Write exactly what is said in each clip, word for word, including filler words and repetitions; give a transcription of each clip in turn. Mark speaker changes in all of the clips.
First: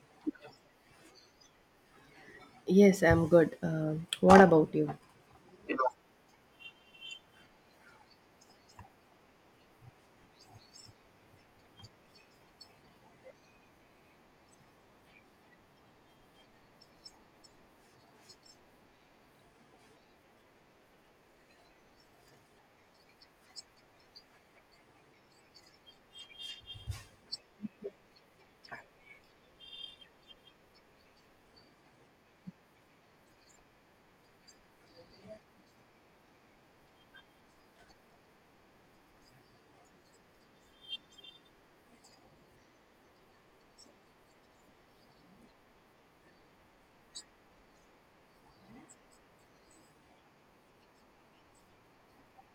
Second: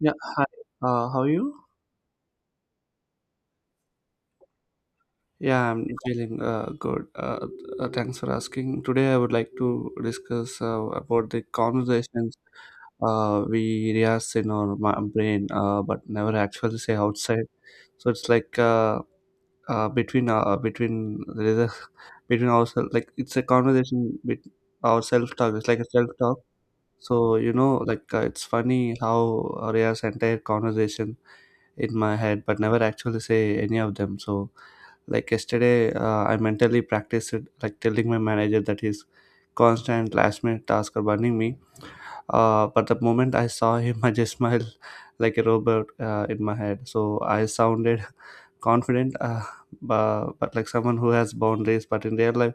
Speaker 1: Yeah, hi. Uh, how are you?
Speaker 2: Yes, I'm good. Um, what about you?
Speaker 1: Yeah, I'm feeling uh, good. Uh, uh, thanks for asking. Today, I would like to discuss uh, about the conversations uh, we rehearse in our ma- brain, uh, but never actually say outside. So it's like uh, uh, between uh, between there is a between ourselves. Like it's a conversation with our self talk. It's like a self talk. So, you know, like uh, it's funny how Arya's entire conversation in my head, but never actually say any of them. So like yesterday, uh, I mentally practiced it, like telling my manager that his constant last minute tasks are burning me, uh, but the moment I saw him, I just smiled like a robot, uh, in my head. So I sounded confident, uh, but, but like someone who has boundaries, but in real life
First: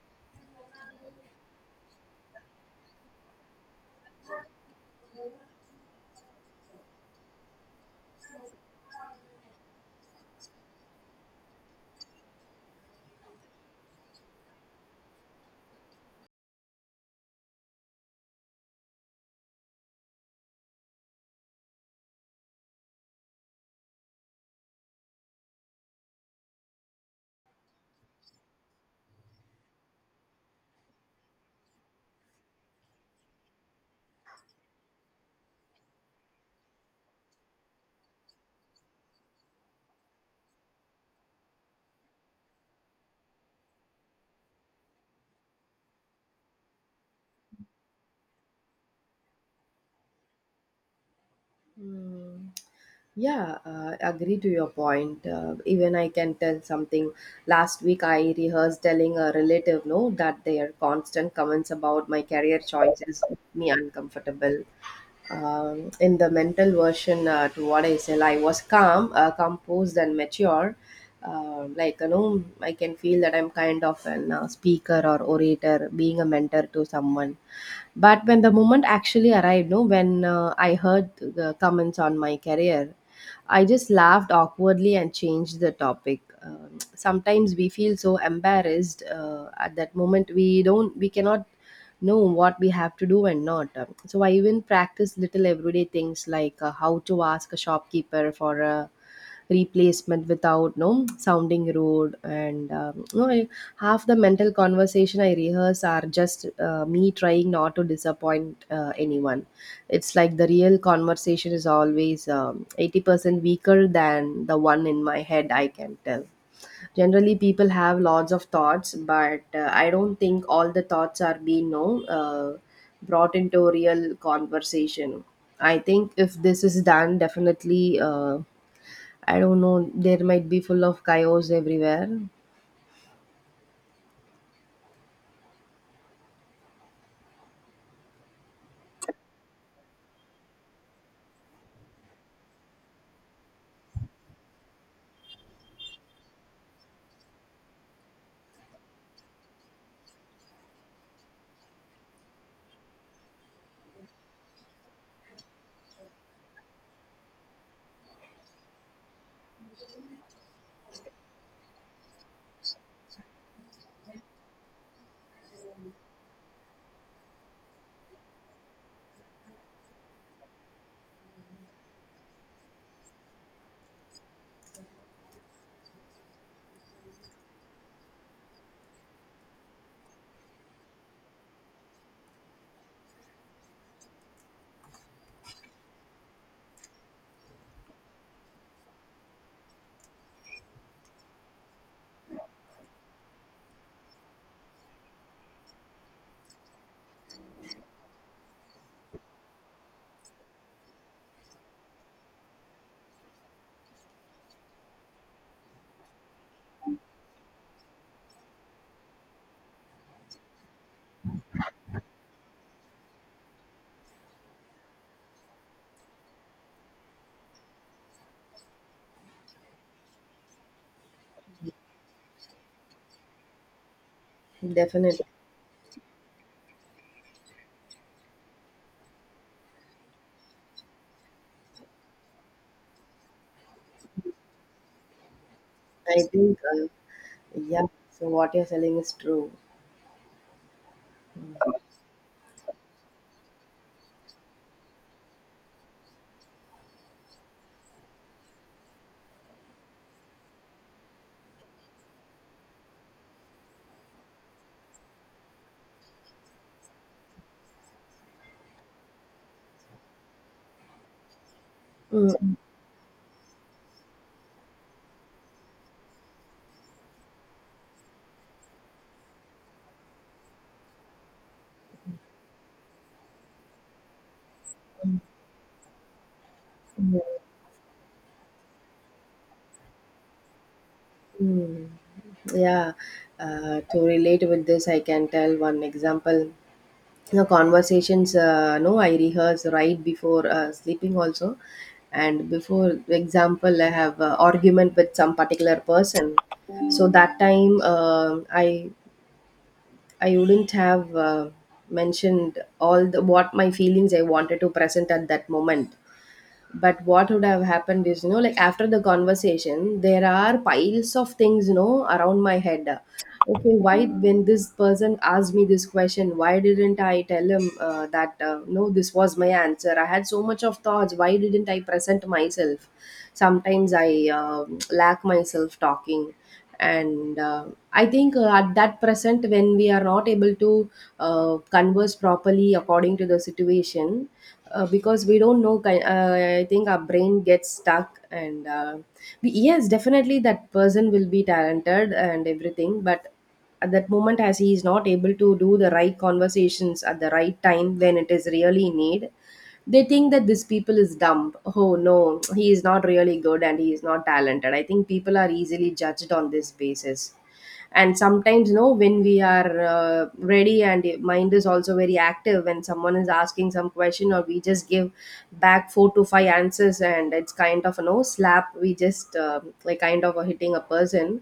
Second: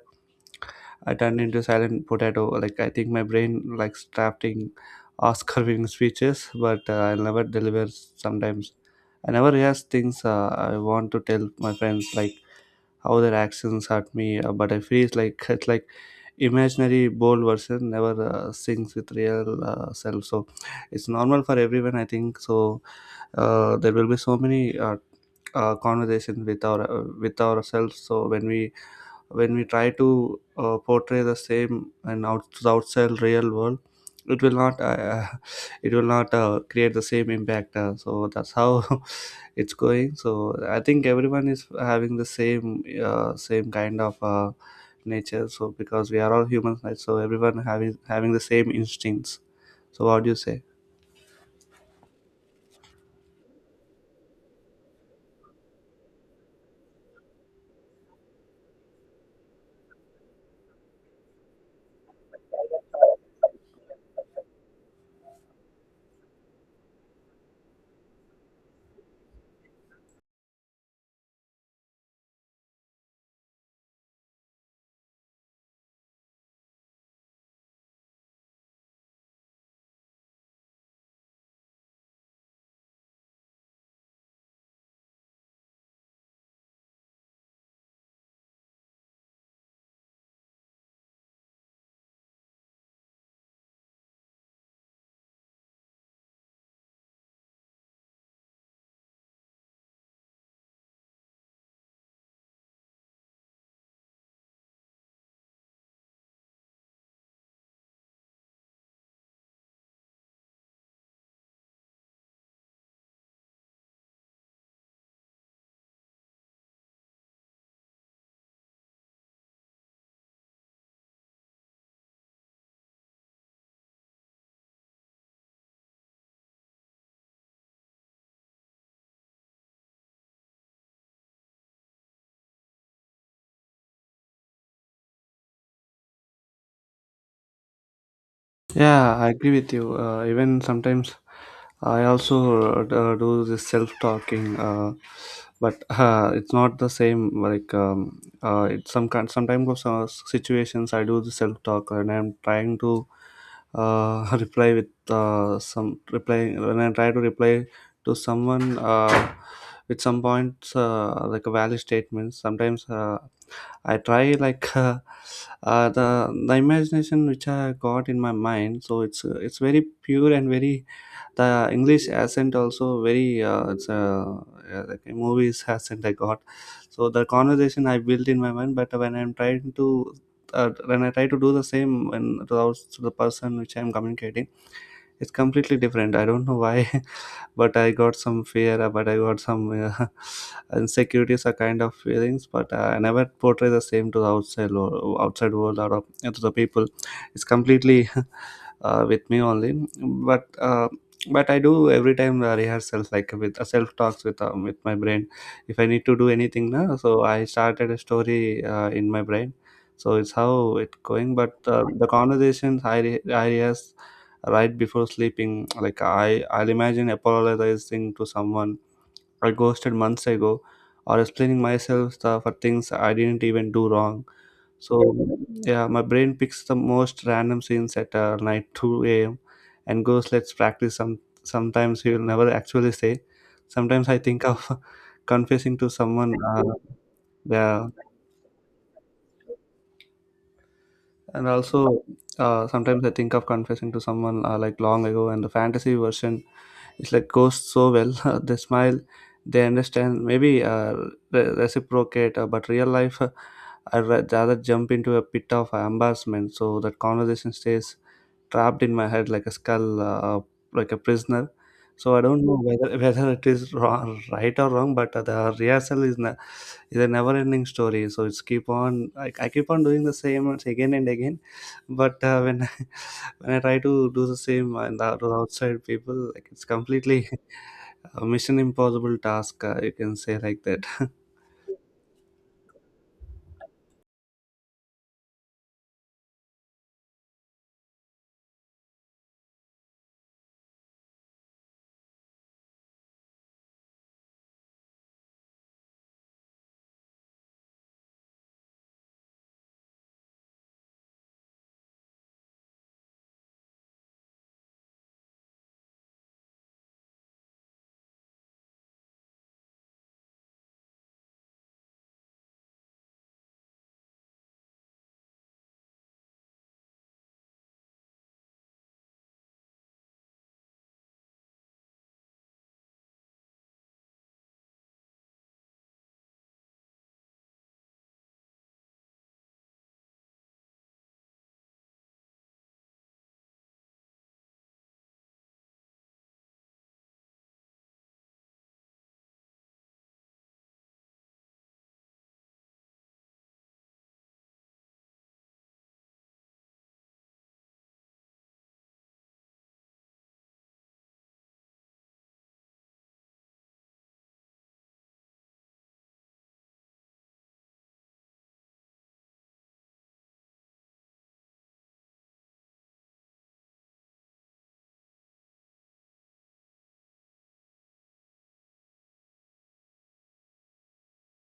Speaker 1: I turned into silent potato. Like, I think my brain likes drafting Oscar-winning speeches, but uh, I never deliver. Sometimes I never realize things uh, I want to tell my friends, like how their actions hurt me. Uh, but I feel it's like it's like imaginary bold version never uh, sings with real uh, self. So it's normal for everyone, I think. So uh, there will be so many uh, uh, conversations with our uh, with ourselves. So when we when we try to uh, portray the same and out outside real world, it will not, uh, it will not, uh, create the same impact, uh, so that's how it's going. So I think everyone is having the same uh, same kind of uh, nature. So, because we are all humans, right? So everyone having having the same instincts. So what do you say?
Speaker 2: Hmm. Yeah, uh, agree to your point. Uh, even I can tell something. Last week, I rehearsed telling a relative no that their constant comments about my career choices make me uncomfortable. Um, in the mental version uh, to what I said. I was calm, uh, composed, and mature. Um like you know, I can feel that I'm kind of an uh, speaker or orator, being a mentor to someone. But when the moment actually arrived, no, when uh, I heard the comments on my career, I just laughed awkwardly and changed the topic. Um, sometimes we feel so embarrassed uh, at that moment we don't we cannot know what we have to do and not. Um, So I even practice little everyday things like uh, how to ask a shopkeeper for a replacement without no sounding rude and um, no I, half the mental conversation I rehearse are just uh, me trying not to disappoint uh, anyone. It's like the real conversation is always um, eighty percent weaker than the one in my head, I can tell generally people have lots of thoughts but uh, I don't think all the thoughts are being no uh, brought into real conversation. I think if this is done, definitely uh, I don't know, there might be full of chaos everywhere.
Speaker 1: Yeah, I agree with you. Uh, even sometimes I also uh, do this self talking, uh, but uh, it's not the same. Like, um, uh, it's some kind. Sometimes of some situations I do the self talk, and I'm trying to, uh, reply with uh, some reply when I try to reply to someone, uh, with some points, uh, like a valid statement. Sometimes, uh, I try, like uh, uh, the the imagination which I got in my mind. So it's, uh, it's very pure and very, the English accent also very, uh, it's uh, yeah, like a movies accent I got. So the conversation I built in my mind, but when I'm trying to uh, when I try to do the same, when to the, to the person which I'm communicating, it's completely different. I don't know why. But I got some fear, uh, but I got some, uh, insecurities, a kind of feelings, but uh, I never portray the same to the outside or outside world, or uh, to the people. It's completely, uh, with me only. But uh, but I do every time, uh, rehearsals, like with uh, self talks, with um, with my brain. If I need to do anything now, so I started a story uh, in my brain. So it's how it going, but uh, the conversations I re- i rehearse right before sleeping. Like, I, I'll imagine apologizing to someone I ghosted months ago, or explaining myself the, for things I didn't even do wrong.
Speaker 2: Definitely.
Speaker 1: So yeah, my brain picks the most random scenes at uh, night two a m and goes, "Let's practice." Some sometimes he will never actually say. Sometimes I think of confessing to
Speaker 2: I
Speaker 1: someone.
Speaker 2: think,
Speaker 1: Uh,
Speaker 2: uh,
Speaker 1: yeah,
Speaker 2: yeah, so what you're selling is true.
Speaker 1: and also uh, sometimes I think of confessing to someone, uh, like, long ago, and the fantasy version, it's like, goes so well. They smile, they understand, maybe uh, re- reciprocate, uh, but real life, uh, I'd ra- rather jump into a pit of embarrassment. So that conversation stays trapped in my head like a skull, uh, like a prisoner. So I don't
Speaker 2: Mm,
Speaker 1: know whether whether it is wrong, right or wrong, but uh, the rehearsal is, ne- is a never ending story. So it's keep on, I, I keep on doing the same and again and again. But uh, when when I try to do the same, and the, to the outside people, like, it's completely a mission impossible task, uh, you can say like that.
Speaker 2: mm. Yeah, uh, to relate with this, I can tell one example. The conversations, uh, no, I rehearse right before uh, sleeping also. And before example, I have uh, argument with some particular person. So that time, uh, I I wouldn't have uh, mentioned all the what my feelings I wanted to present at that moment. But what would have happened is, you know, like after the conversation, there are piles of things, you know, around my head. Okay, why when this person asked me this question, why didn't I tell him uh, that uh, no, this was my answer? I had so much of thoughts. Why didn't I present myself? Sometimes I uh, lack myself talking and uh, I think uh, at that present when we are not able to uh, converse properly according to the situation uh, because we don't know ki- uh, I think our brain gets stuck and uh, we, yes definitely that person will be talented and everything but at that moment as he is not able to do the right conversations at the right time when it is really need, they think that this people is dumb, oh no he is not really good and he is not talented. I think people are easily judged on this basis, and sometimes you know when we are uh, ready and mind is also very active, when someone is asking some question or we just give back four to five answers and it's kind of a no slap, we just uh, like kind of a hitting a person,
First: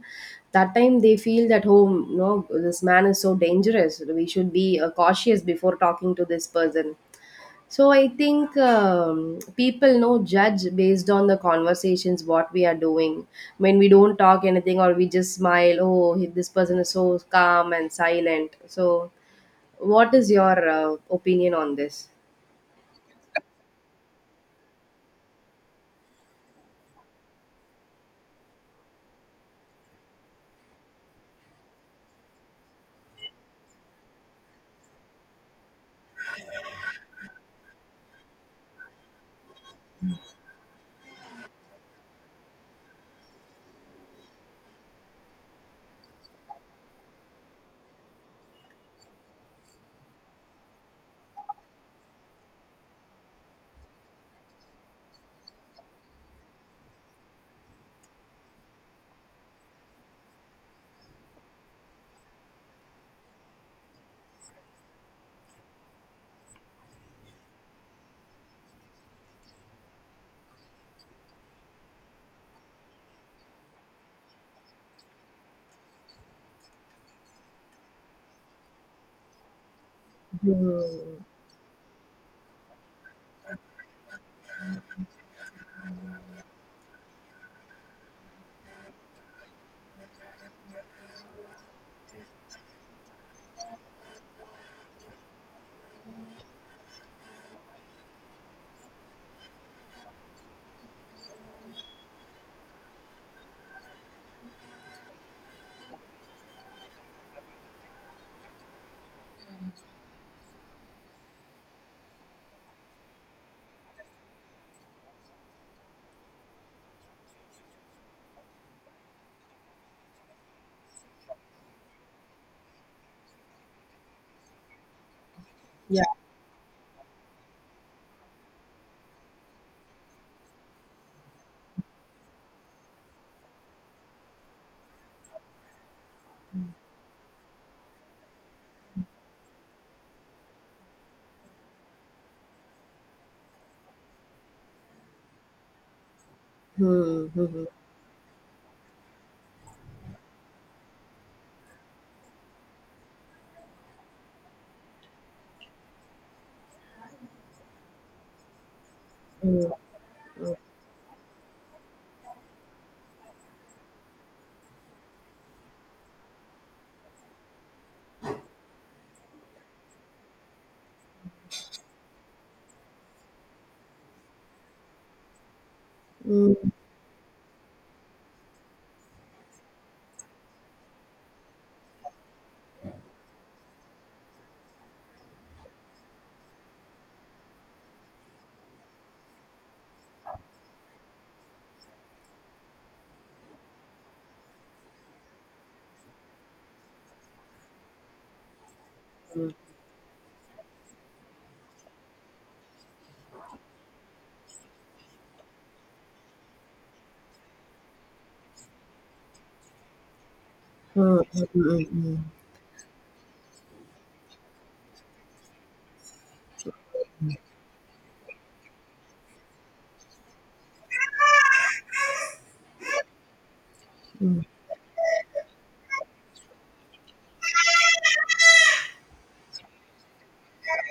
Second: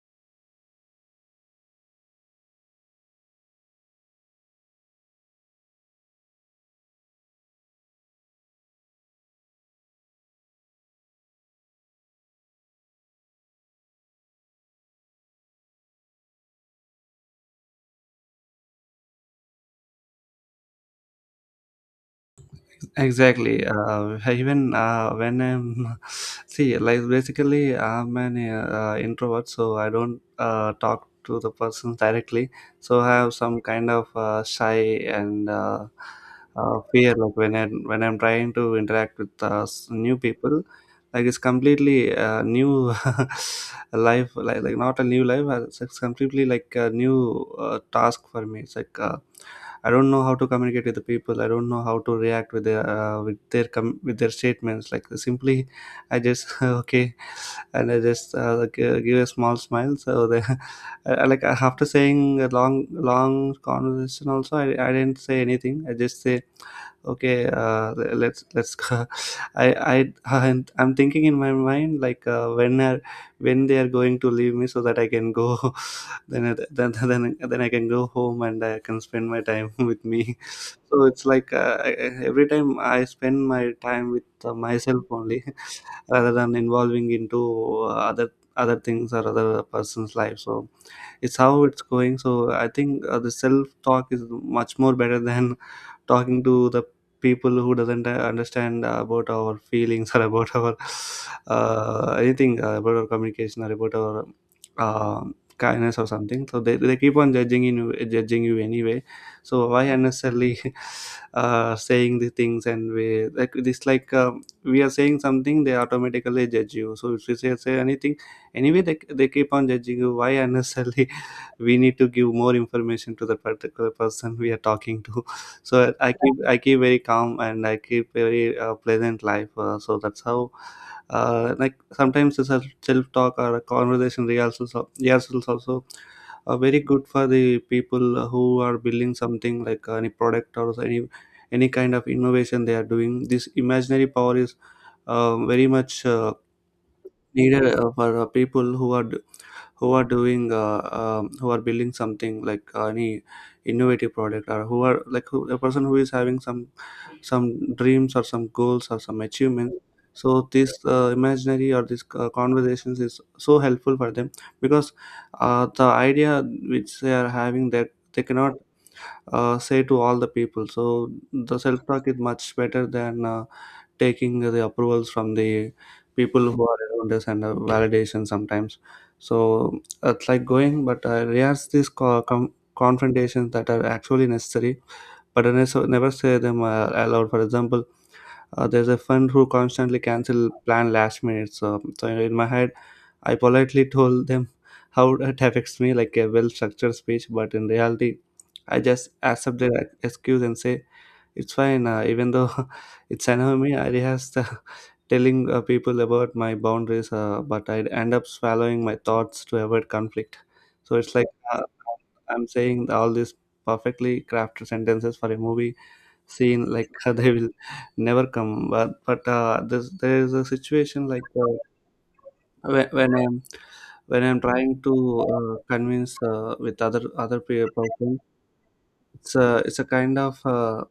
Speaker 2: that time they feel that oh no this man is so dangerous, we should be uh, cautious before talking to this person. So I think um, people no judge based on the conversations what we are doing. When we don't talk anything or we just smile, oh he- this person is so calm and silent. So what is your uh, opinion on this?
Speaker 1: Exactly. Uh, even uh, when I'm, see, like, basically I'm an uh, introvert, so I don't uh, talk to the person directly. So I have some kind of uh, shy, and uh, uh, fear, like when i when I'm trying to interact with uh, s- new people. Like, it's completely uh, new life, like, like not a new life, uh, it's it's completely like a new, uh, task for me. It's like, uh, I don't know how to communicate with the people. I don't know how to react with their uh, with their com- with their statements. Like, simply, I just okay, and I just, uh, like, uh, give a small smile. So they, I, I like, after saying a long long conversation, also I, I didn't say anything. I just say okay, uh, le- let's let's go. I I and I'm thinking in my mind, like, uh, when are when they are going to leave me, so that I can go. then it- then then, then I can go home and I can spend my time with me.
Speaker 2: Hmm.
Speaker 1: So it's like, uh, I- I- every time I spend my time with uh, myself only, rather than involving into, uh, other other things or other person's life. So it's how it's going. So I think, uh, the self talk is much more better than talking to the people who doesn't uh, understand about our feelings, or about our, uh, anything, uh, about our communication, or about our um kindness or something. So they, they keep on judging you, judging you anyway. So why unnecessarily uh, saying the things? And we like this, like, um, we are saying something, they automatically judge you. So if you say, say anything, anyway they, they keep on judging you. Why unnecessarily we need to give more information to the particular person we are talking to? So
Speaker 2: Yeah.
Speaker 1: i keep i keep very calm and I keep very, uh, pleasant life, uh, so that's how. Uh, like, sometimes the self self talk, or a conversation rehearsals al- rehearsals also are very good for the people who are building something, like any product or any any kind of innovation they are doing. This imaginary power is, uh, very much, uh,
Speaker 2: Hmm.
Speaker 1: needed,
Speaker 2: Hmm.
Speaker 1: uh, for uh, people who are, who are doing, uh, um, who are building something like uh, any innovative product, or who are like, who, a person who is having some, some dreams or some goals or some
Speaker 2: Hmm.
Speaker 1: achievement. So this, uh, imaginary or this, uh, conversations is so helpful for them, because, uh, the idea which they are having, that they cannot, uh, say to all the people. So the self talk is much better than, uh, taking the approvals from the people
Speaker 2: Hmm.
Speaker 1: who
Speaker 2: Hmm.
Speaker 1: are around us, and, uh, validation sometimes. So it's like going, but I realize these co- com- confrontations that are actually necessary, but I never never say them, uh, aloud. For example, uh, there's a friend who constantly cancel plan last minute. So, so in my head, I politely told them how it affects me, like a well structured speech. But in reality, I just accept their ex- excuse and say it's fine, uh, even though it's anime, I rehearsed, uh, telling, uh, people about my boundaries, uh, but I end up swallowing my thoughts to avoid conflict. So it's
Speaker 2: Hmm.
Speaker 1: like, uh,
Speaker 2: Hmm. Hmm.
Speaker 1: I'm saying all these perfectly crafted sentences for a movie scene, like they will never come. But but uh, this, there is a situation like, uh, when, when I'm when I'm trying to, uh, convince, uh, with other other pe- person, it's a it's a kind of, uh,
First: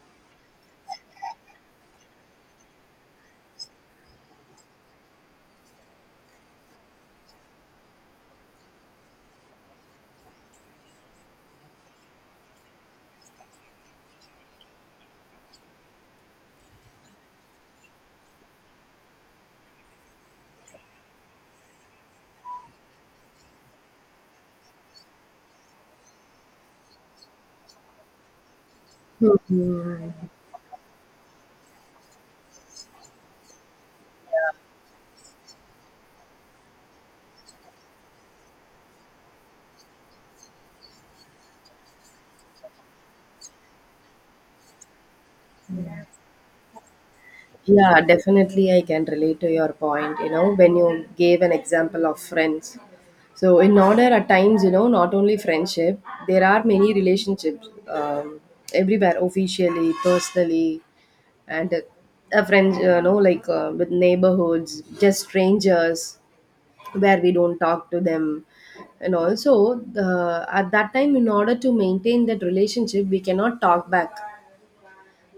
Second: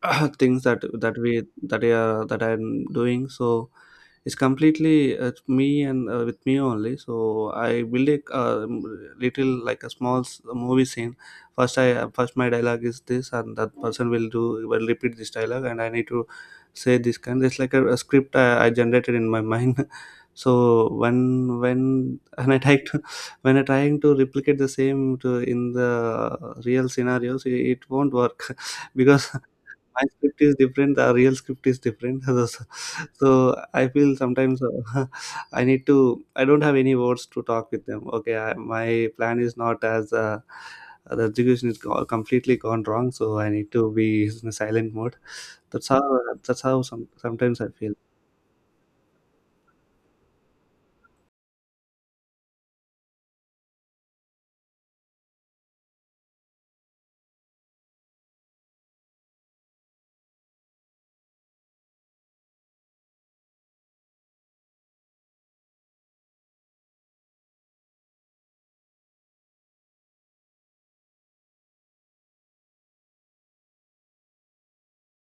Speaker 1: things that that we that are that I'm doing. So it's completely, uh, me, and uh, with me only. So I build a, uh, little, like a small s- movie scene. First, I uh, first my dialogue is this, and that person will do will repeat this dialogue, and I need to say this kind. It's like a, a script I, I generated in my mind. So when when when I try to when I trying to replicate the same to in the real scenarios, it, it won't work, because
Speaker 2: Hmm.
Speaker 1: my script is different, the real script is different. so so I feel sometimes, uh, I need to I don't have any words to talk with them. Okay, I, my plan is not as, uh, the execution is go- completely gone wrong. So I need to be in a silent mode. That's how that's how some, sometimes I feel.
Speaker 2: Yeah, definitely I can relate to your point, you know, when you gave an example of friends. So in order at times, you know, not only friendship, there are many relationships um, everywhere, officially, personally, and uh, a friend, you know, like uh, with neighborhoods, just strangers, where we don't talk to them, and also the, at that time in order to maintain that relationship we cannot talk back,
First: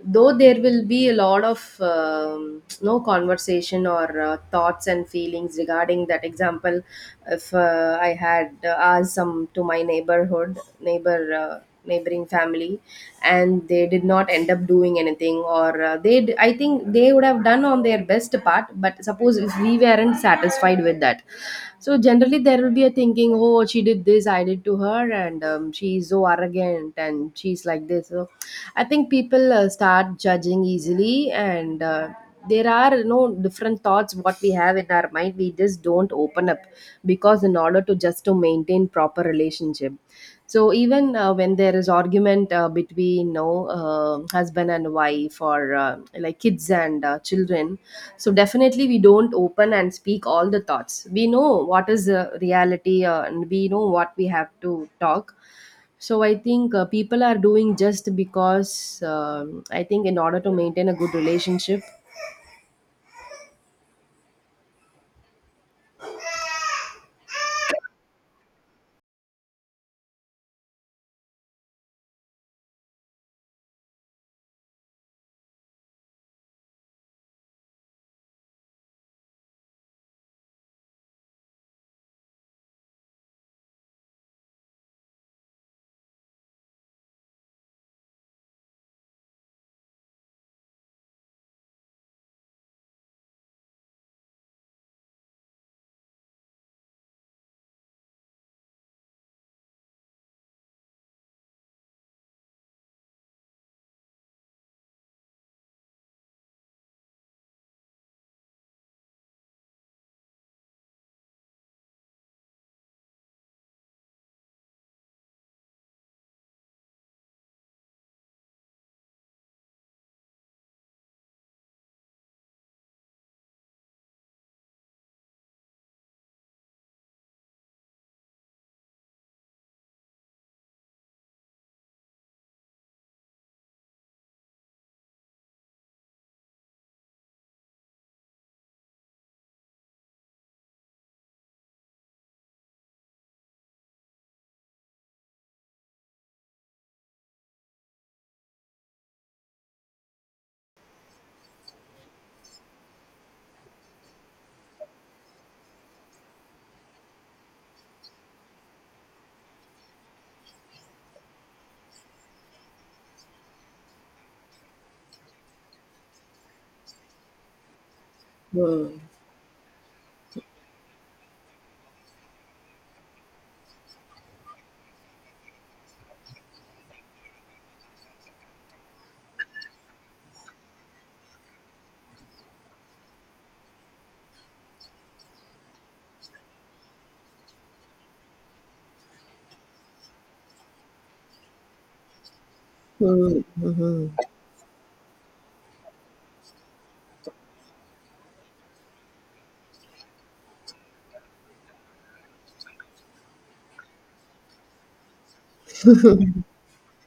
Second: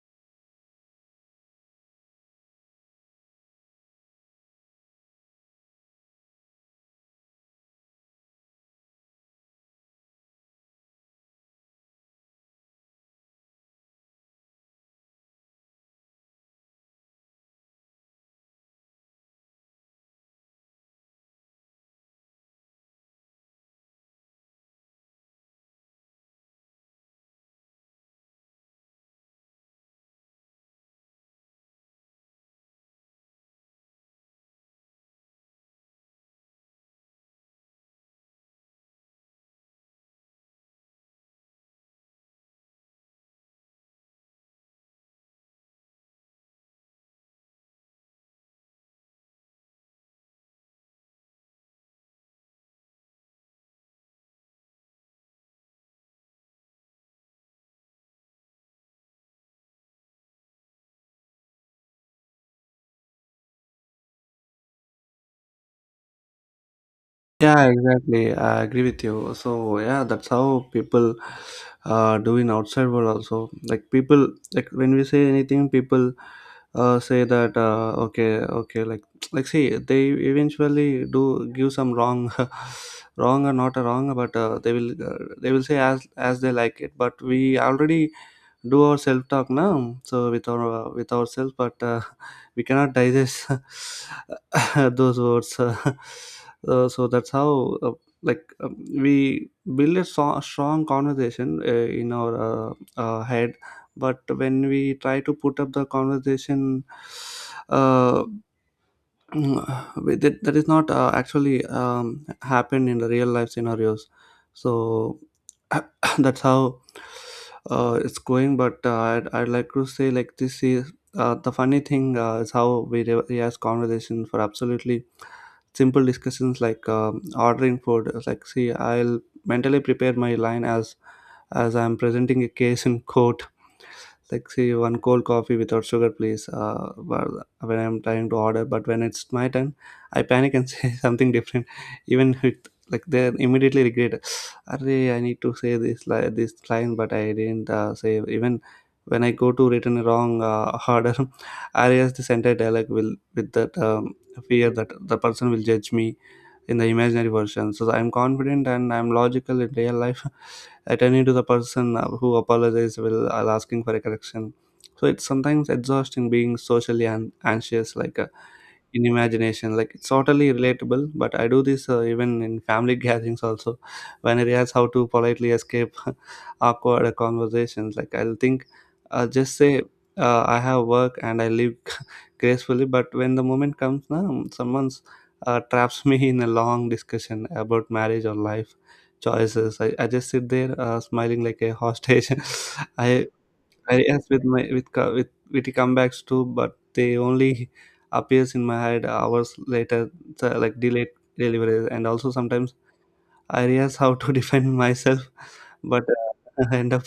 Speaker 2: though there will be a lot of um, no conversation or uh, thoughts and feelings regarding that. Example, if uh, I had uh, asked some to my neighborhood neighbor, uh, neighboring family, and they did not end up doing anything, or uh, they d- I think they would have done on their best part, but suppose if we weren't satisfied with that. So generally, there will be a thinking, oh, she did this, I did to her, and um, she's so arrogant, and she's like this. So I think people uh, start judging easily, and uh, there are you know different thoughts what we have in our mind. We just don't open up because in order to just to maintain proper relationship. So even uh, when there is argument uh, between you know, um husband and wife, or uh, like kids and uh, children, so definitely we don't open and speak all the thoughts. We know what is the reality uh, and we know what we have to talk. So I think uh, people are doing just because um, I think in order to maintain a good relationship.
Speaker 1: Yeah, exactly. I agree with you. So yeah, that's how people uh, do in outside world also. Like people, like when we say anything, people uh, say that uh, okay, okay. Like like see, they eventually do give some wrong, wrong or not a wrong, but uh, they will uh, they will say as as they like it. But we already do our self talk now so with our uh, with ourselves but uh, we cannot digest those words uh, So that's how uh, like um, we build a so- strong conversation uh, in our uh, uh, head, but when we try to put up the conversation uh, Mm, but that, that is not uh, actually um, happened in the real life scenarios, so that's how uh, it's going. But uh, I'd, I'd like to say like this is uh, the funny thing uh, is how we re- he conversation for absolutely simple discussions like um, ordering food. It's like see, I'll mentally prepare my line as as I'm presenting a case in court, like say one cold coffee without sugar, please uh, while when I'm trying to order. But when it's my turn, I panic and say something different, even with, like, they immediately regret. Array, I need to say this li- this line, but I didn't uh, say even when I go to written a wrong uh, order. I realize this entire dialogue will with that um, fear that the person will judge me in the imaginary version. So I'm confident and I'm logical in real life. Attending to the person uh, who apologizes while asking for a correction. So it's sometimes exhausting being socially an- anxious, like uh,
Speaker 2: Hmm.
Speaker 1: in imagination, like it's totally relatable. But I do this uh, even in family gatherings also, when I realize how to politely escape awkward conversations. Like I'll think uh, just say uh, I have work and I live gracefully. But when the moment comes, now someone's uh, traps me in a long discussion about marriage or life choices, i, I just sit there uh, smiling like a hostage. i
Speaker 2: Hmm.
Speaker 1: I
Speaker 2: Hmm.
Speaker 1: yes with my with co- with witty comebacks too, but they only appears in my head hours later, so like delayed deliveries. And also sometimes I realized how to defend myself, but uh, I end up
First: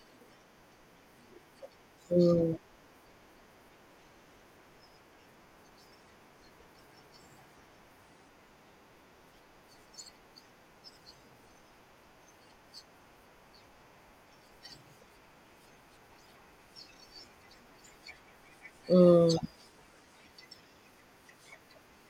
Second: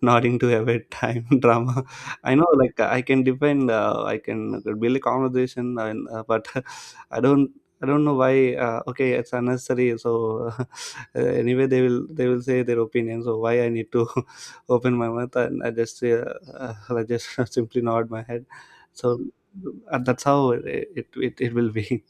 Speaker 1: nodding to every time drama. I know, like I can defend, uh, I can build a conversation, and uh, but I don't. I don't know why. Uh, okay, it's unnecessary. So uh, anyway, they will they will say their opinion. So why I need to open my mouth? And I just uh, uh, I just simply nod my head. So
Speaker 2: Hmm.
Speaker 1: uh, that's how it, it it it will be.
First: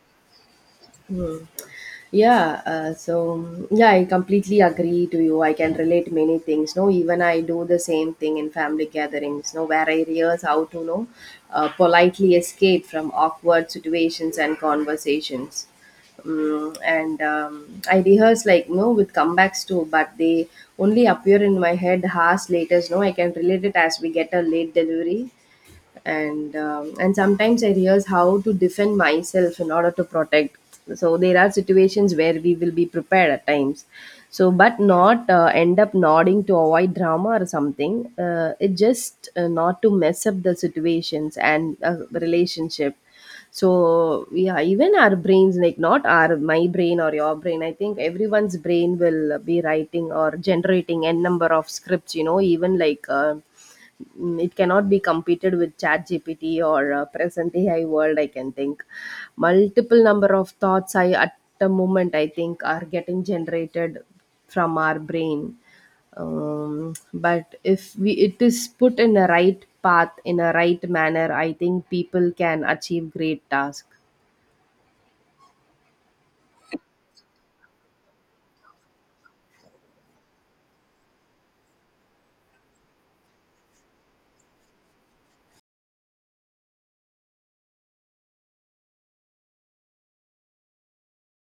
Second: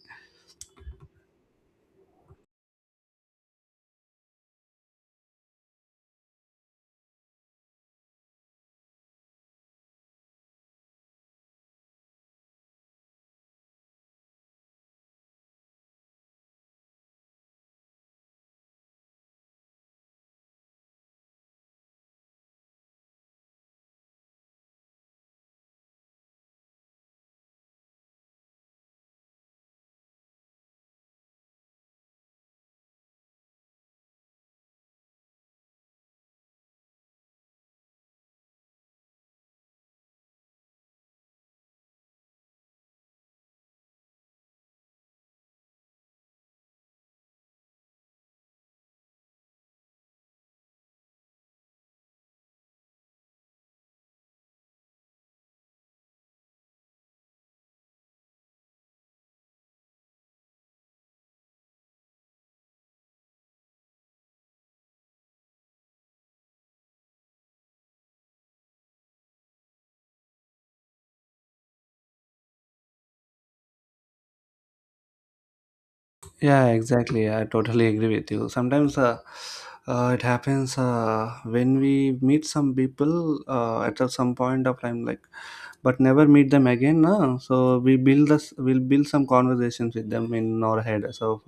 Speaker 2: Yeah, uh, so um, yeah, I completely agree to you. I can relate many things. No, even I do the same thing in family gatherings. No, where I rehearse how to know uh, politely escape from awkward situations and conversations. Mm, and um, I rehearse like no with comebacks too, but they only appear in my head hours later. No, I can relate it as we get a late delivery, and um, and sometimes I rehearse how to defend myself in order to protect. So there are situations where we will be prepared at times, so but not uh, end up nodding to avoid drama or something. Uh, it just uh, not to mess up the situations and uh, relationship. So yeah, even our brains, like not our my brain or your brain, I think everyone's brain will be writing or generating n number of scripts, you know, even like uh, mm, it cannot be competed with chat gpt or uh, present ai world. I can think multiple number of thoughts I at the moment, I think, are getting generated from our brain. Um, but if we it is put in a right path in a right manner, I think people can achieve great task.
Speaker 1: Yeah, exactly. I totally agree with you. Sometimes uh, uh, it happens uh, when we meet some people uh, at a- some point of time, like, but never meet them again. No? So we build this, we'll build some conversations with them in our head. So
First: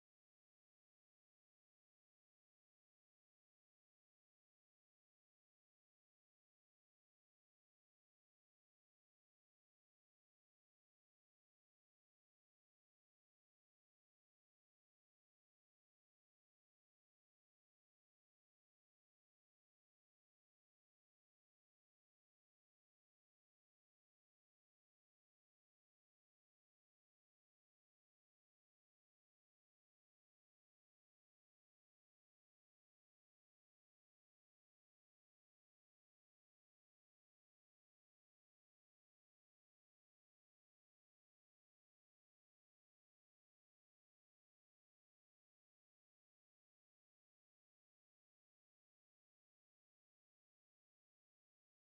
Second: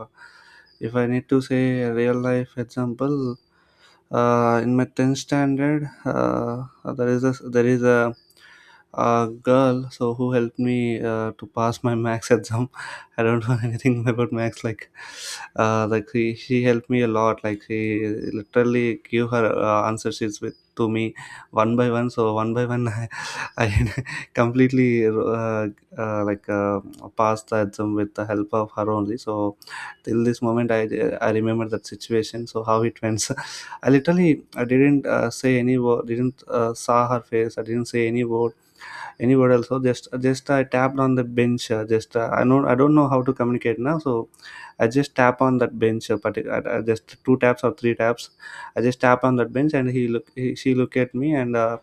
Speaker 1: if, if I need to say a real life example, uh, in my tenth standard, uh, there is a there is a, a girl, so who helped me uh, to pass my max exam. I don't know anything about Max. Like, uh, like she, she helped me a lot. Like she literally gave her uh, answer sheets with to me one by one. So one by one, I, I completely uh, uh, like uh, passed the exam with the help of her only. So till this moment, I I remember that situation. So how it went. I literally I didn't uh, say any word. Didn't uh, saw her face. I didn't say any word anywhere else. So just just I tapped on the bench, uh, just uh, I know I don't know how to communicate now. So I just tap on that bench uh, partic- I, I just two taps or three taps, I just tap on that bench, and he look he, she look at me, and uh,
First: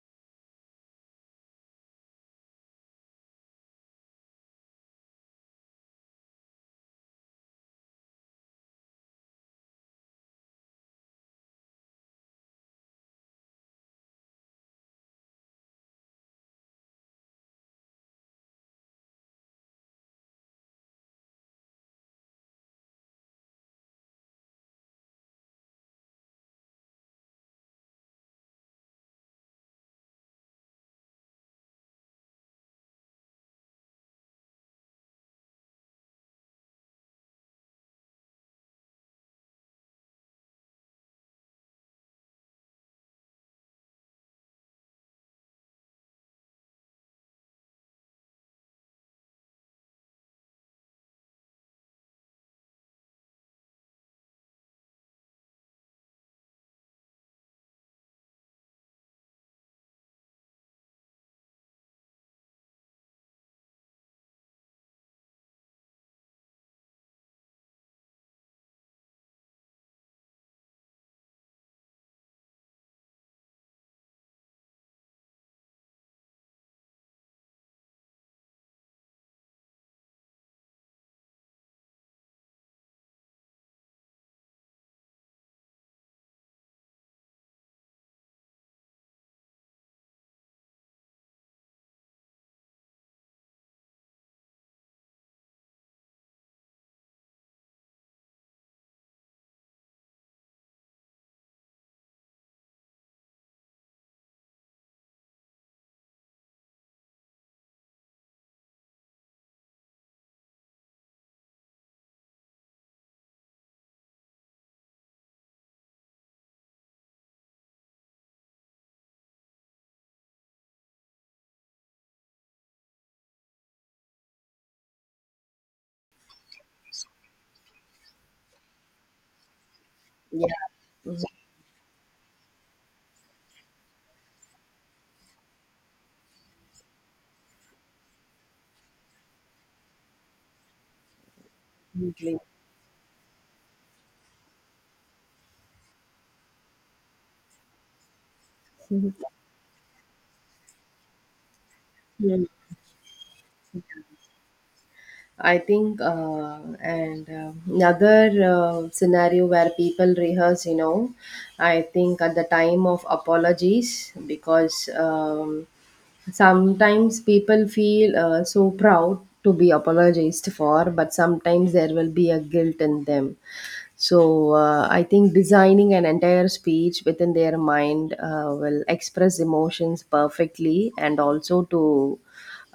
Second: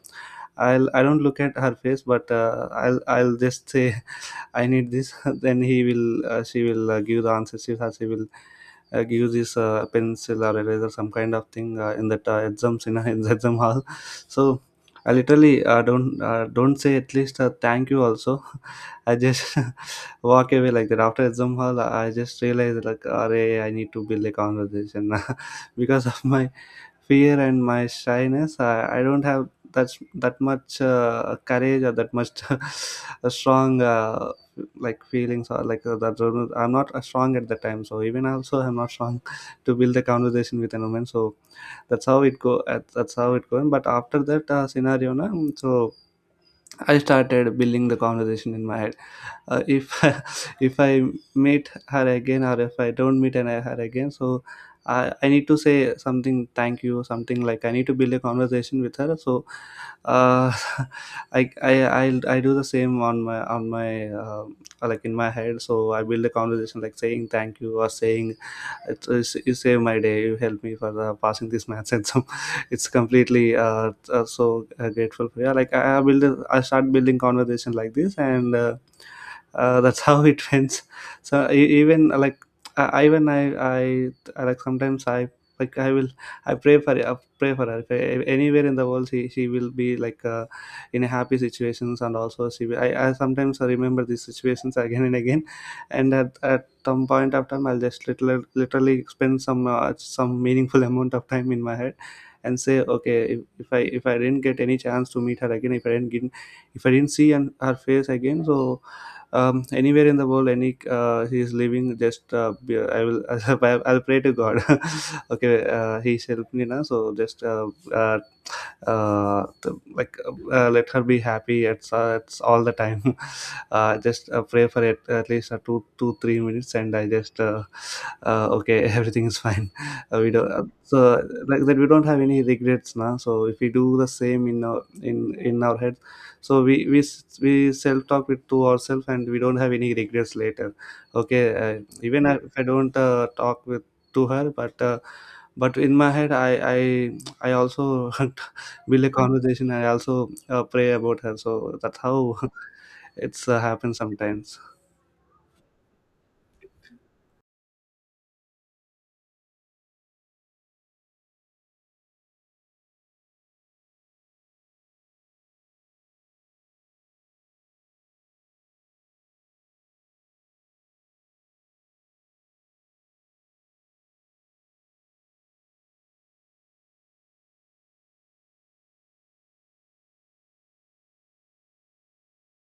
Speaker 1: I'll I don't look at her face, but uh, I'll I'll just say I need this. Then he will uh, she will uh, give the answer she, She will uh, use this uh, pencil or eraser, some kind of thing uh, in that uh, exams in, in the exam hall. So I literally uh, don't uh, don't say at least uh, thank you also. I just walk away like that. After exam hall, I just realized like, Array, I need to build a conversation because of my fear and my shyness. I, I don't have that that much uh, courage, or that much a strong uh, like feelings, or like uh, that I'm not uh, strong at the time. So even also I'm not strong to build a conversation with a woman. So that's how it go uh, that's how it going. But after that uh, scenario na, so I started building the conversation in my head. uh, if If I meet her again, or if I don't meet and I- her again, so I, I need to say something thank you, something like I need to build a conversation with her. So uh, I I I'll, I do the same on my on my uh, like in my head. So I build a conversation like saying thank you, or saying it's, it's, you save my day, you help me for uh, passing this maths and some. It's completely uh, uh, so uh, grateful for you. Like I, I build a, I start building conversation like this, and. Uh, uh, that's how it ends. So e- even uh, like I I- even I I I, like sometimes I like I will I pray for I pray for her, if I, anywhere in the world she she will be like uh, in a happy situations. And also she will, I, I sometimes remember these situations again and again. And at, at some point of time, I'll just literally, literally spend some uh, some meaningful amount of time in my head and say, okay, if, if I, if I didn't get any chance to meet her again, if I didn't get, if I didn't see an, her face again, so um, anywhere in the world, any uh, he is living, just uh, be- I will I'll pray to god, okay, uh, he is helping me now, so just uh, uh, uh, the, like uh, uh, let her be happy. It's, uh, it's all the time uh, just uh, pray for it at least uh, two two three minutes, and I just uh, uh, okay, everything is fine. Uh, we
Speaker 2: Yeah,
Speaker 1: don't uh, so,
Speaker 2: Mhm.
Speaker 1: like that, we don't have any regrets now. So if we do the same in our in in our head, so we we s- we self talk it to ourselves, and we don't have any regrets later. Okay, uh, even I-
Speaker 2: Absolutely.
Speaker 1: if I don't uh, talk with to her, but uh, but in my head, i i i also build a conversation and also uh, pray about her. So that's how
Speaker 2: Mm.
Speaker 1: it's uh, happens sometimes.
Speaker 2: I think, uh, and uh, another uh, scenario where people rehearse, you know, I think at the time of apologies, because um, sometimes people feel uh, so proud to be apologized for, but sometimes there will be a guilt in them. So uh, I think designing an entire speech within their mind uh, will express emotions perfectly and also to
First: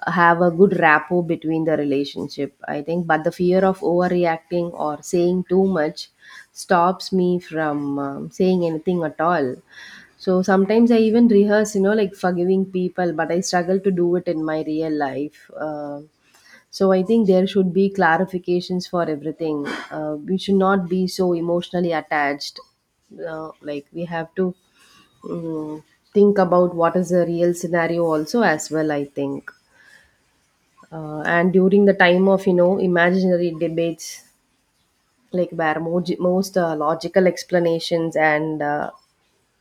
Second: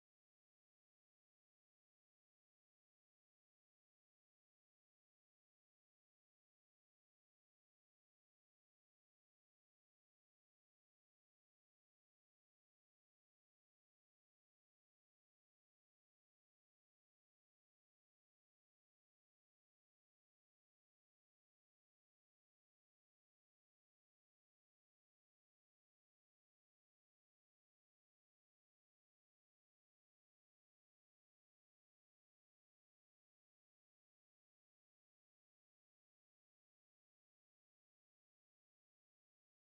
Speaker 2: have a good rapport between the relationship. I think, but the fear of overreacting or saying too much stops me from um, saying anything at all. So sometimes I even rehearse, you know, like forgiving people, but I struggle to do it in my real life. Uh, so I think there should be clarifications for everything. Uh, we should not be so emotionally attached. Uh, like we have to mm, think about what is the real scenario also as well. I think, uh, and during the time of you know imaginary debates, like where mo- most uh, logical explanations and uh,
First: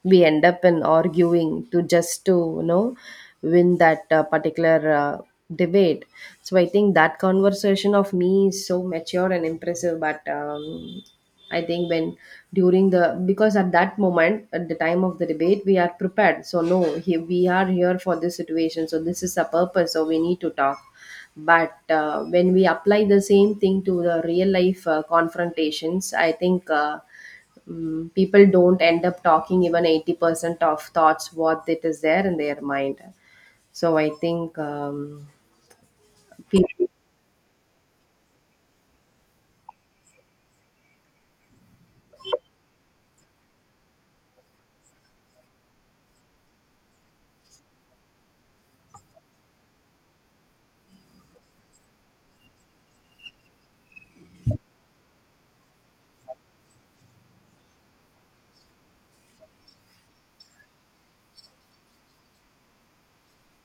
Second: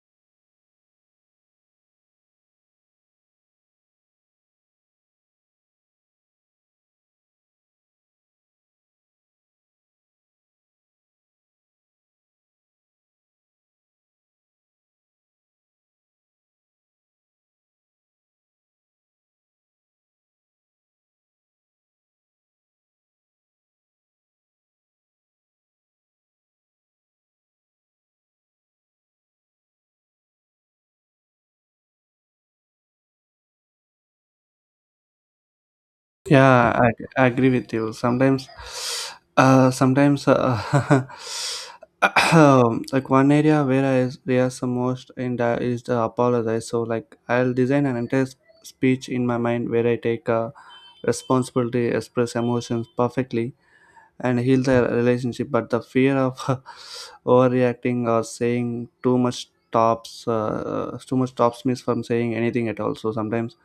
Speaker 2: we end up in arguing to just to you know win that uh, particular uh, debate. So I think that conversation of me is so mature and impressive, but um, I think when during the, because at that moment at the time of the debate we are prepared, so no he, we are here for this situation so this is the purpose so we need to talk. But uh, when we apply the same thing to the real life uh, confrontations, I think uh, mm, people don't end up talking even eighty percent of thoughts what it is there in their mind. So I think um,
Speaker 1: Yeah, I,
Speaker 2: people
Speaker 1: I agree with you. Sometimes, uh, sometimes, uh, like one area where I rehearse the most and uh, is the apologize. So, like, I'll design an entire s- speech in my mind where I take uh, responsibility, express emotions perfectly, and heal the relationship. But the fear of overreacting or saying too much stops uh, uh, too much stops me from saying anything at all. So sometimes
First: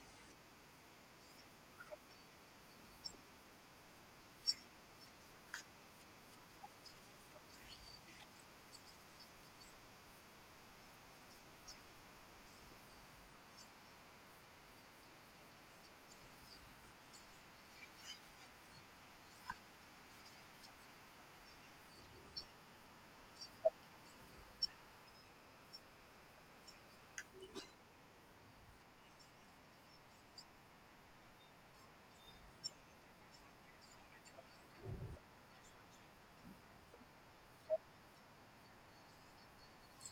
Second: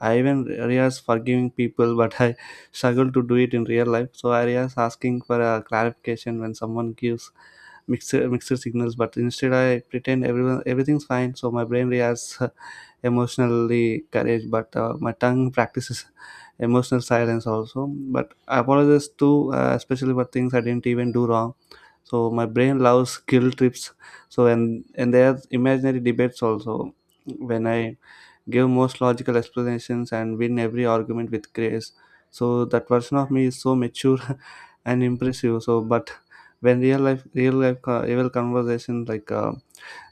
Speaker 1: I even realize forgiving people, but I struggle to do it in real life. So I realize asking for a clarification when someone gives mixer mixer signals, but instead I pretend everyone everything's fine. So my brain reacts uh, emotionally courage, but uh, my tongue practices emotional silence also. But I apologize too, uh, especially for things I didn't even do wrong. So my brain loves guilt trips. So and and there's imaginary debates also, when I give most logical explanations and win every argument with grace. So that version of me is so mature and impressive. So but when real life real life co- real conversation, like uh,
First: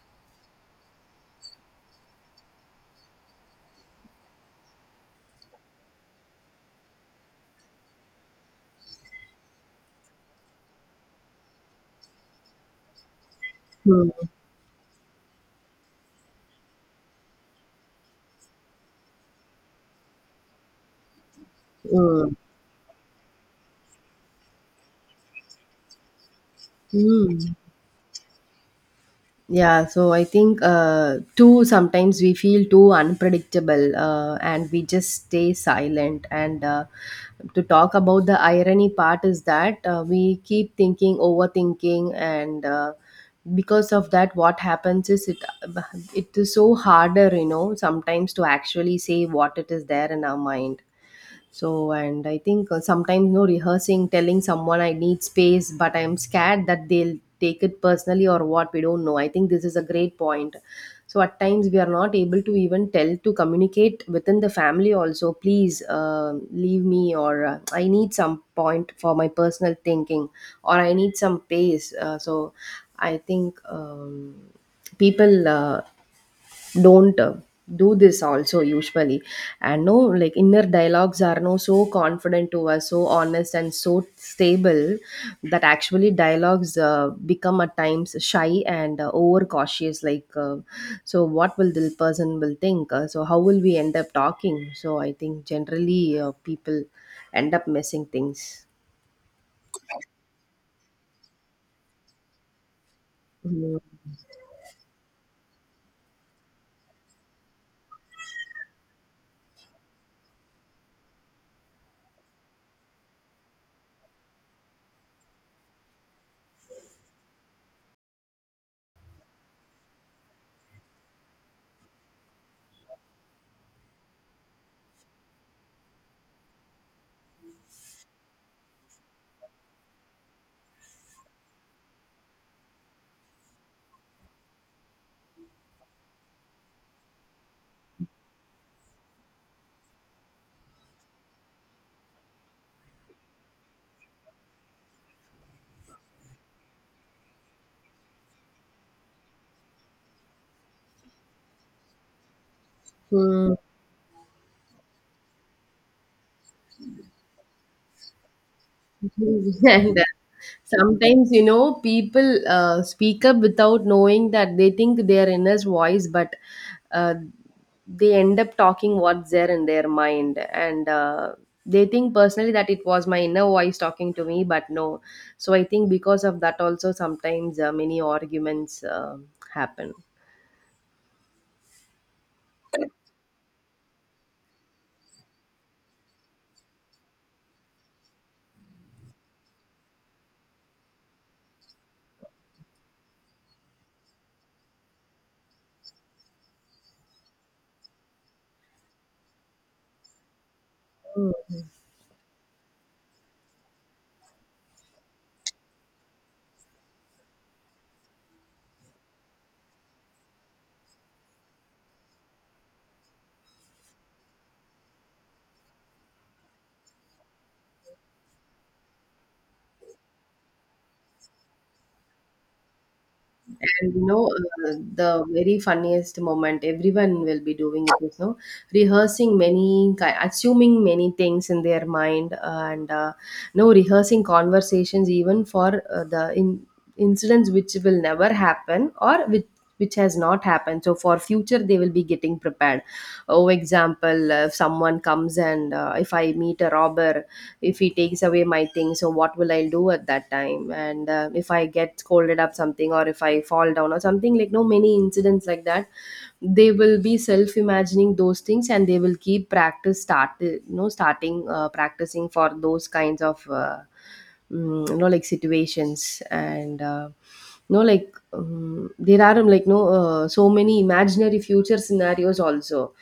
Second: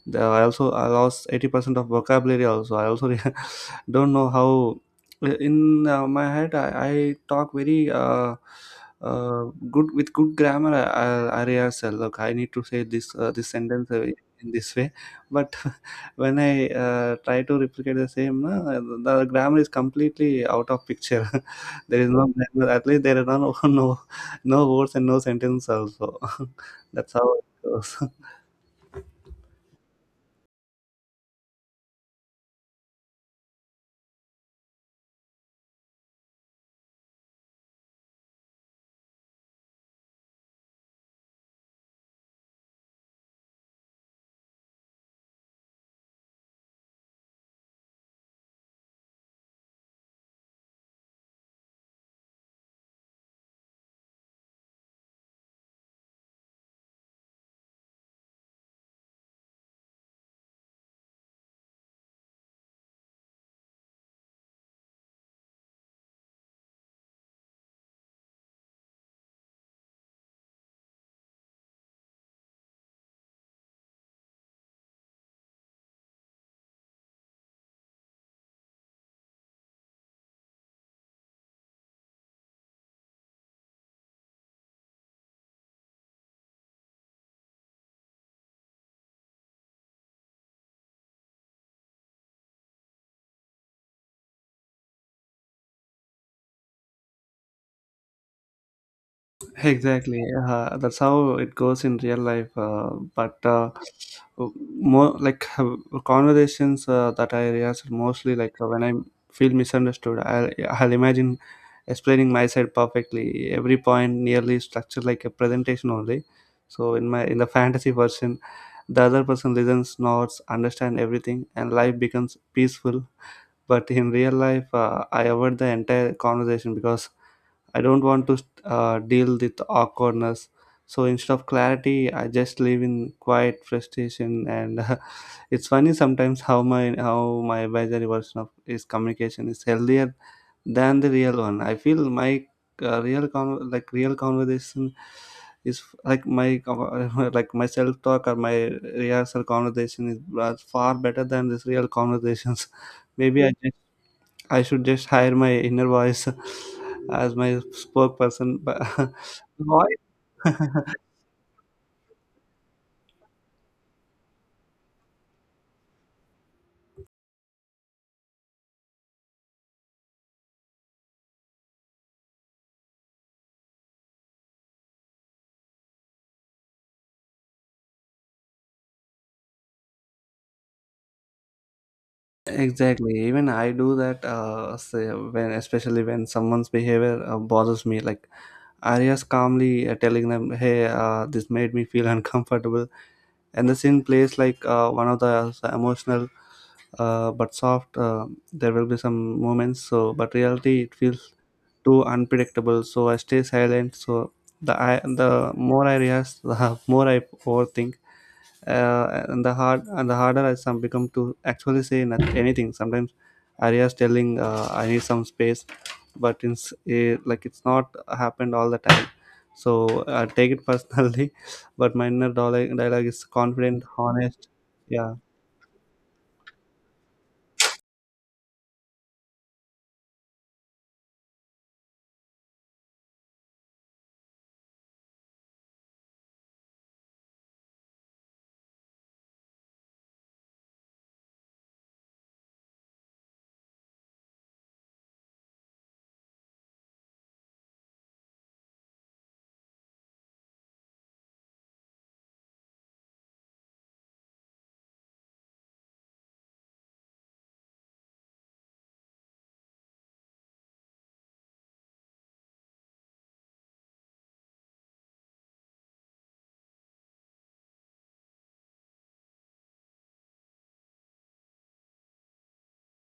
Speaker 1: the, I also I lost eighty percent of vocabulary also. I also don't know how in uh, my head, i, I talk very uh, uh, good with good grammar. i i, I rehearse, uh, look, I need to say this uh, this sentence uh,
Speaker 2: mm,
Speaker 1: in this way, but when I uh, try to replicate the same, uh, the grammar is completely out of picture. There is no
Speaker 2: mm,
Speaker 1: grammar, at least there is no, no no words and no sentence also. That's how it
Speaker 2: mm.
Speaker 1: goes.
Speaker 2: Yeah, so I think uh, too sometimes we feel too unpredictable uh, and we just stay silent. And uh, to talk about the irony part is that uh, we keep thinking, overthinking, and uh, because of that, what happens is it it is so harder, you know, sometimes to actually say what it is there in our mind. So, and I think uh, sometimes, no rehearsing, telling someone I need space, but I'm scared that they'll take it personally or what, we don't know. I think this is a great point. So, at times, we are not able to even tell to communicate within the family also, please uh, leave me, or uh, I need some point for my personal thinking, or I need some pace. Uh, so, I think um, people uh, don't uh, do this also usually, and no like inner dialogues are no so confident to us, so honest and so stable that actually dialogues uh, become at times shy and uh, overcautious, like uh, so what will the person will think, uh, so how will we end up talking. So I think generally uh, people end up missing things.
Speaker 1: Exactly. Uh, that's how it goes in real life. Uh, but uh, more like uh, conversations uh, that I realize are mostly like uh, when I feel misunderstood, I'll, I'll imagine explaining my side perfectly. Every point nearly structured like a presentation only. So in my, in the fantasy version, the other person listens, nods, understand everything, and life becomes peaceful. But in real life, uh, I avoid the entire conversation because I don't want to uh, deal with awkwardness. So instead of clarity, I just live in quiet frustration, and it's funny sometimes how my how my advisory version of is communication is healthier than the real one. I feel my uh, real con- like real conversation is like my like my self talk, or my rehearsal conversation, is uh, far better than this real conversations. Maybe i
Speaker 2: Mhm.
Speaker 1: I should just hire my inner voice as my spokesperson. But
Speaker 2: And uh,
Speaker 1: voice,
Speaker 2: sometimes you know people uh, speak up without knowing that they think their inner voice, but uh, they end up talking what's there in their mind, and uh, they think personally that it was my inner voice talking to me, but no. So I think because of that also sometimes uh, many arguments um happen.
Speaker 1: exactly. Even I do that. Uh, say when, especially when someone's behavior uh, bothers me, like Arya's calmly uh, telling them, "Hey, uh, this made me feel uncomfortable," and the scene plays like uh, one of the uh, emotional uh, but soft. Uh, there will be some moments. So, but reality, it feels too unpredictable. So I stay silent. So the, I the more I rehearse, the more I overthink. Uh, and the hard and the harder I some become to actually say not anything. Sometimes I rehearse telling, uh, I need some space, but it's eh, like it's not happened all the time. So I take it personally. But my inner dialogue, dialogue is confident,
Speaker 2: And you know,
Speaker 1: honest.
Speaker 2: uh,
Speaker 1: Yeah.
Speaker 2: the very funniest moment everyone will be doing it is no rehearsing many ki- assuming many things in their mind, uh, and uh, no rehearsing conversations even for uh, the in incidents which will never happen, or which which has not happened, so for future they will be getting prepared. Oh example, uh, if someone comes and uh, if I meet a robber, if he takes away my thing so what will I do at that time, and uh, if I get scolded up something or if I fall down or something, like no many incidents like that they will be self imagining those things and they will keep practice start you know starting uh, practicing for those kinds of uh, mm, you know like situations. And uh, you like um, there are um, like no uh, so many imaginary future scenarios also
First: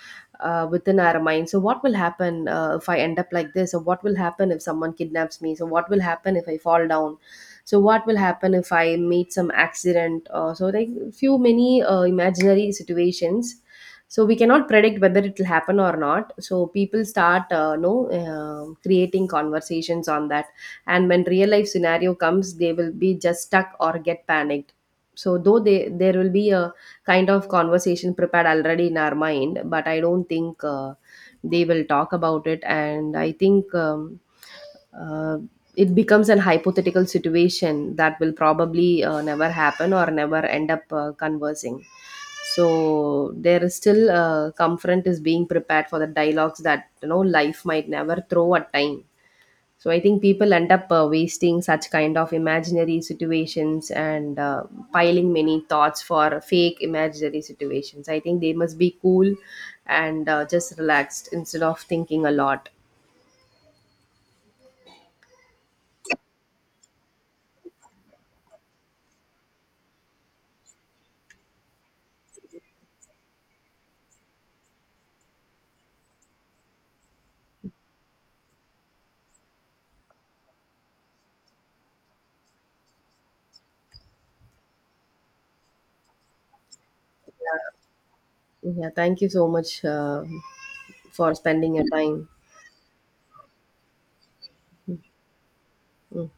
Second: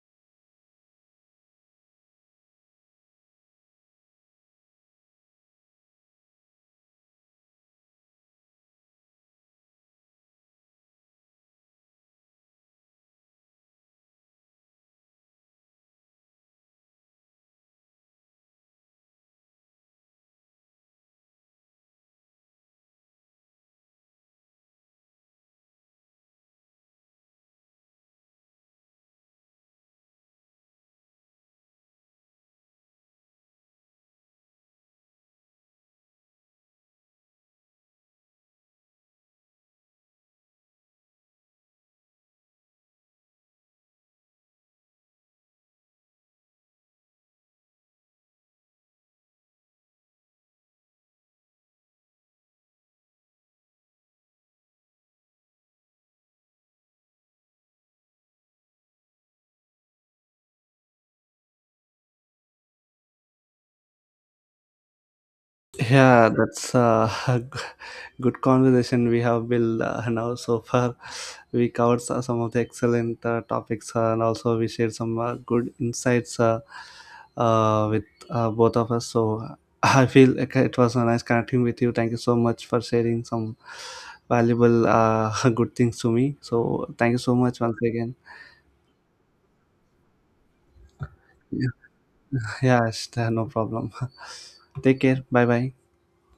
Speaker 2: uh, within our mind. So what will happen uh, if I end up like this, or what will happen if someone kidnaps me, so what will happen if I fall down, so what will happen if I meet some accident, uh, so like few many uh, imaginary situations. So we cannot predict whether it will happen or not, so people start uh, no uh, creating conversations on that, and when real life scenario comes they will be just stuck or get panicked. So though they there will be a kind of conversation prepared already in our mind, but I don't think uh, they will talk about it. And I think um, uh, it becomes an hypothetical situation that will probably uh, never happen or never end up uh, conversing. So there is still uh, comfort is being prepared for the dialogues that you know life might never throw at time. So I think people end up uh, wasting such kind of imaginary situations and uh, piling many thoughts for fake imaginary situations. I think they must be cool and uh, just relaxed instead of thinking a lot.
Speaker 1: Yeah, that's uh, a g- good conversation we have, Bill. Uh, now, so far, we covered so- some of the excellent uh, topics uh, and also we shared some uh, good insights uh, uh, with uh, both of us. So, I feel like it was a nice connecting with you. Thank you so much for sharing some valuable, uh, good things to me. So, thank you so much once again.
Speaker 2: Yeah, thank you so much uh, for
Speaker 1: Yeah,
Speaker 2: spending your time.
Speaker 1: yeah, sh- no problem. Take care. Bye bye.
Speaker 2: Mm.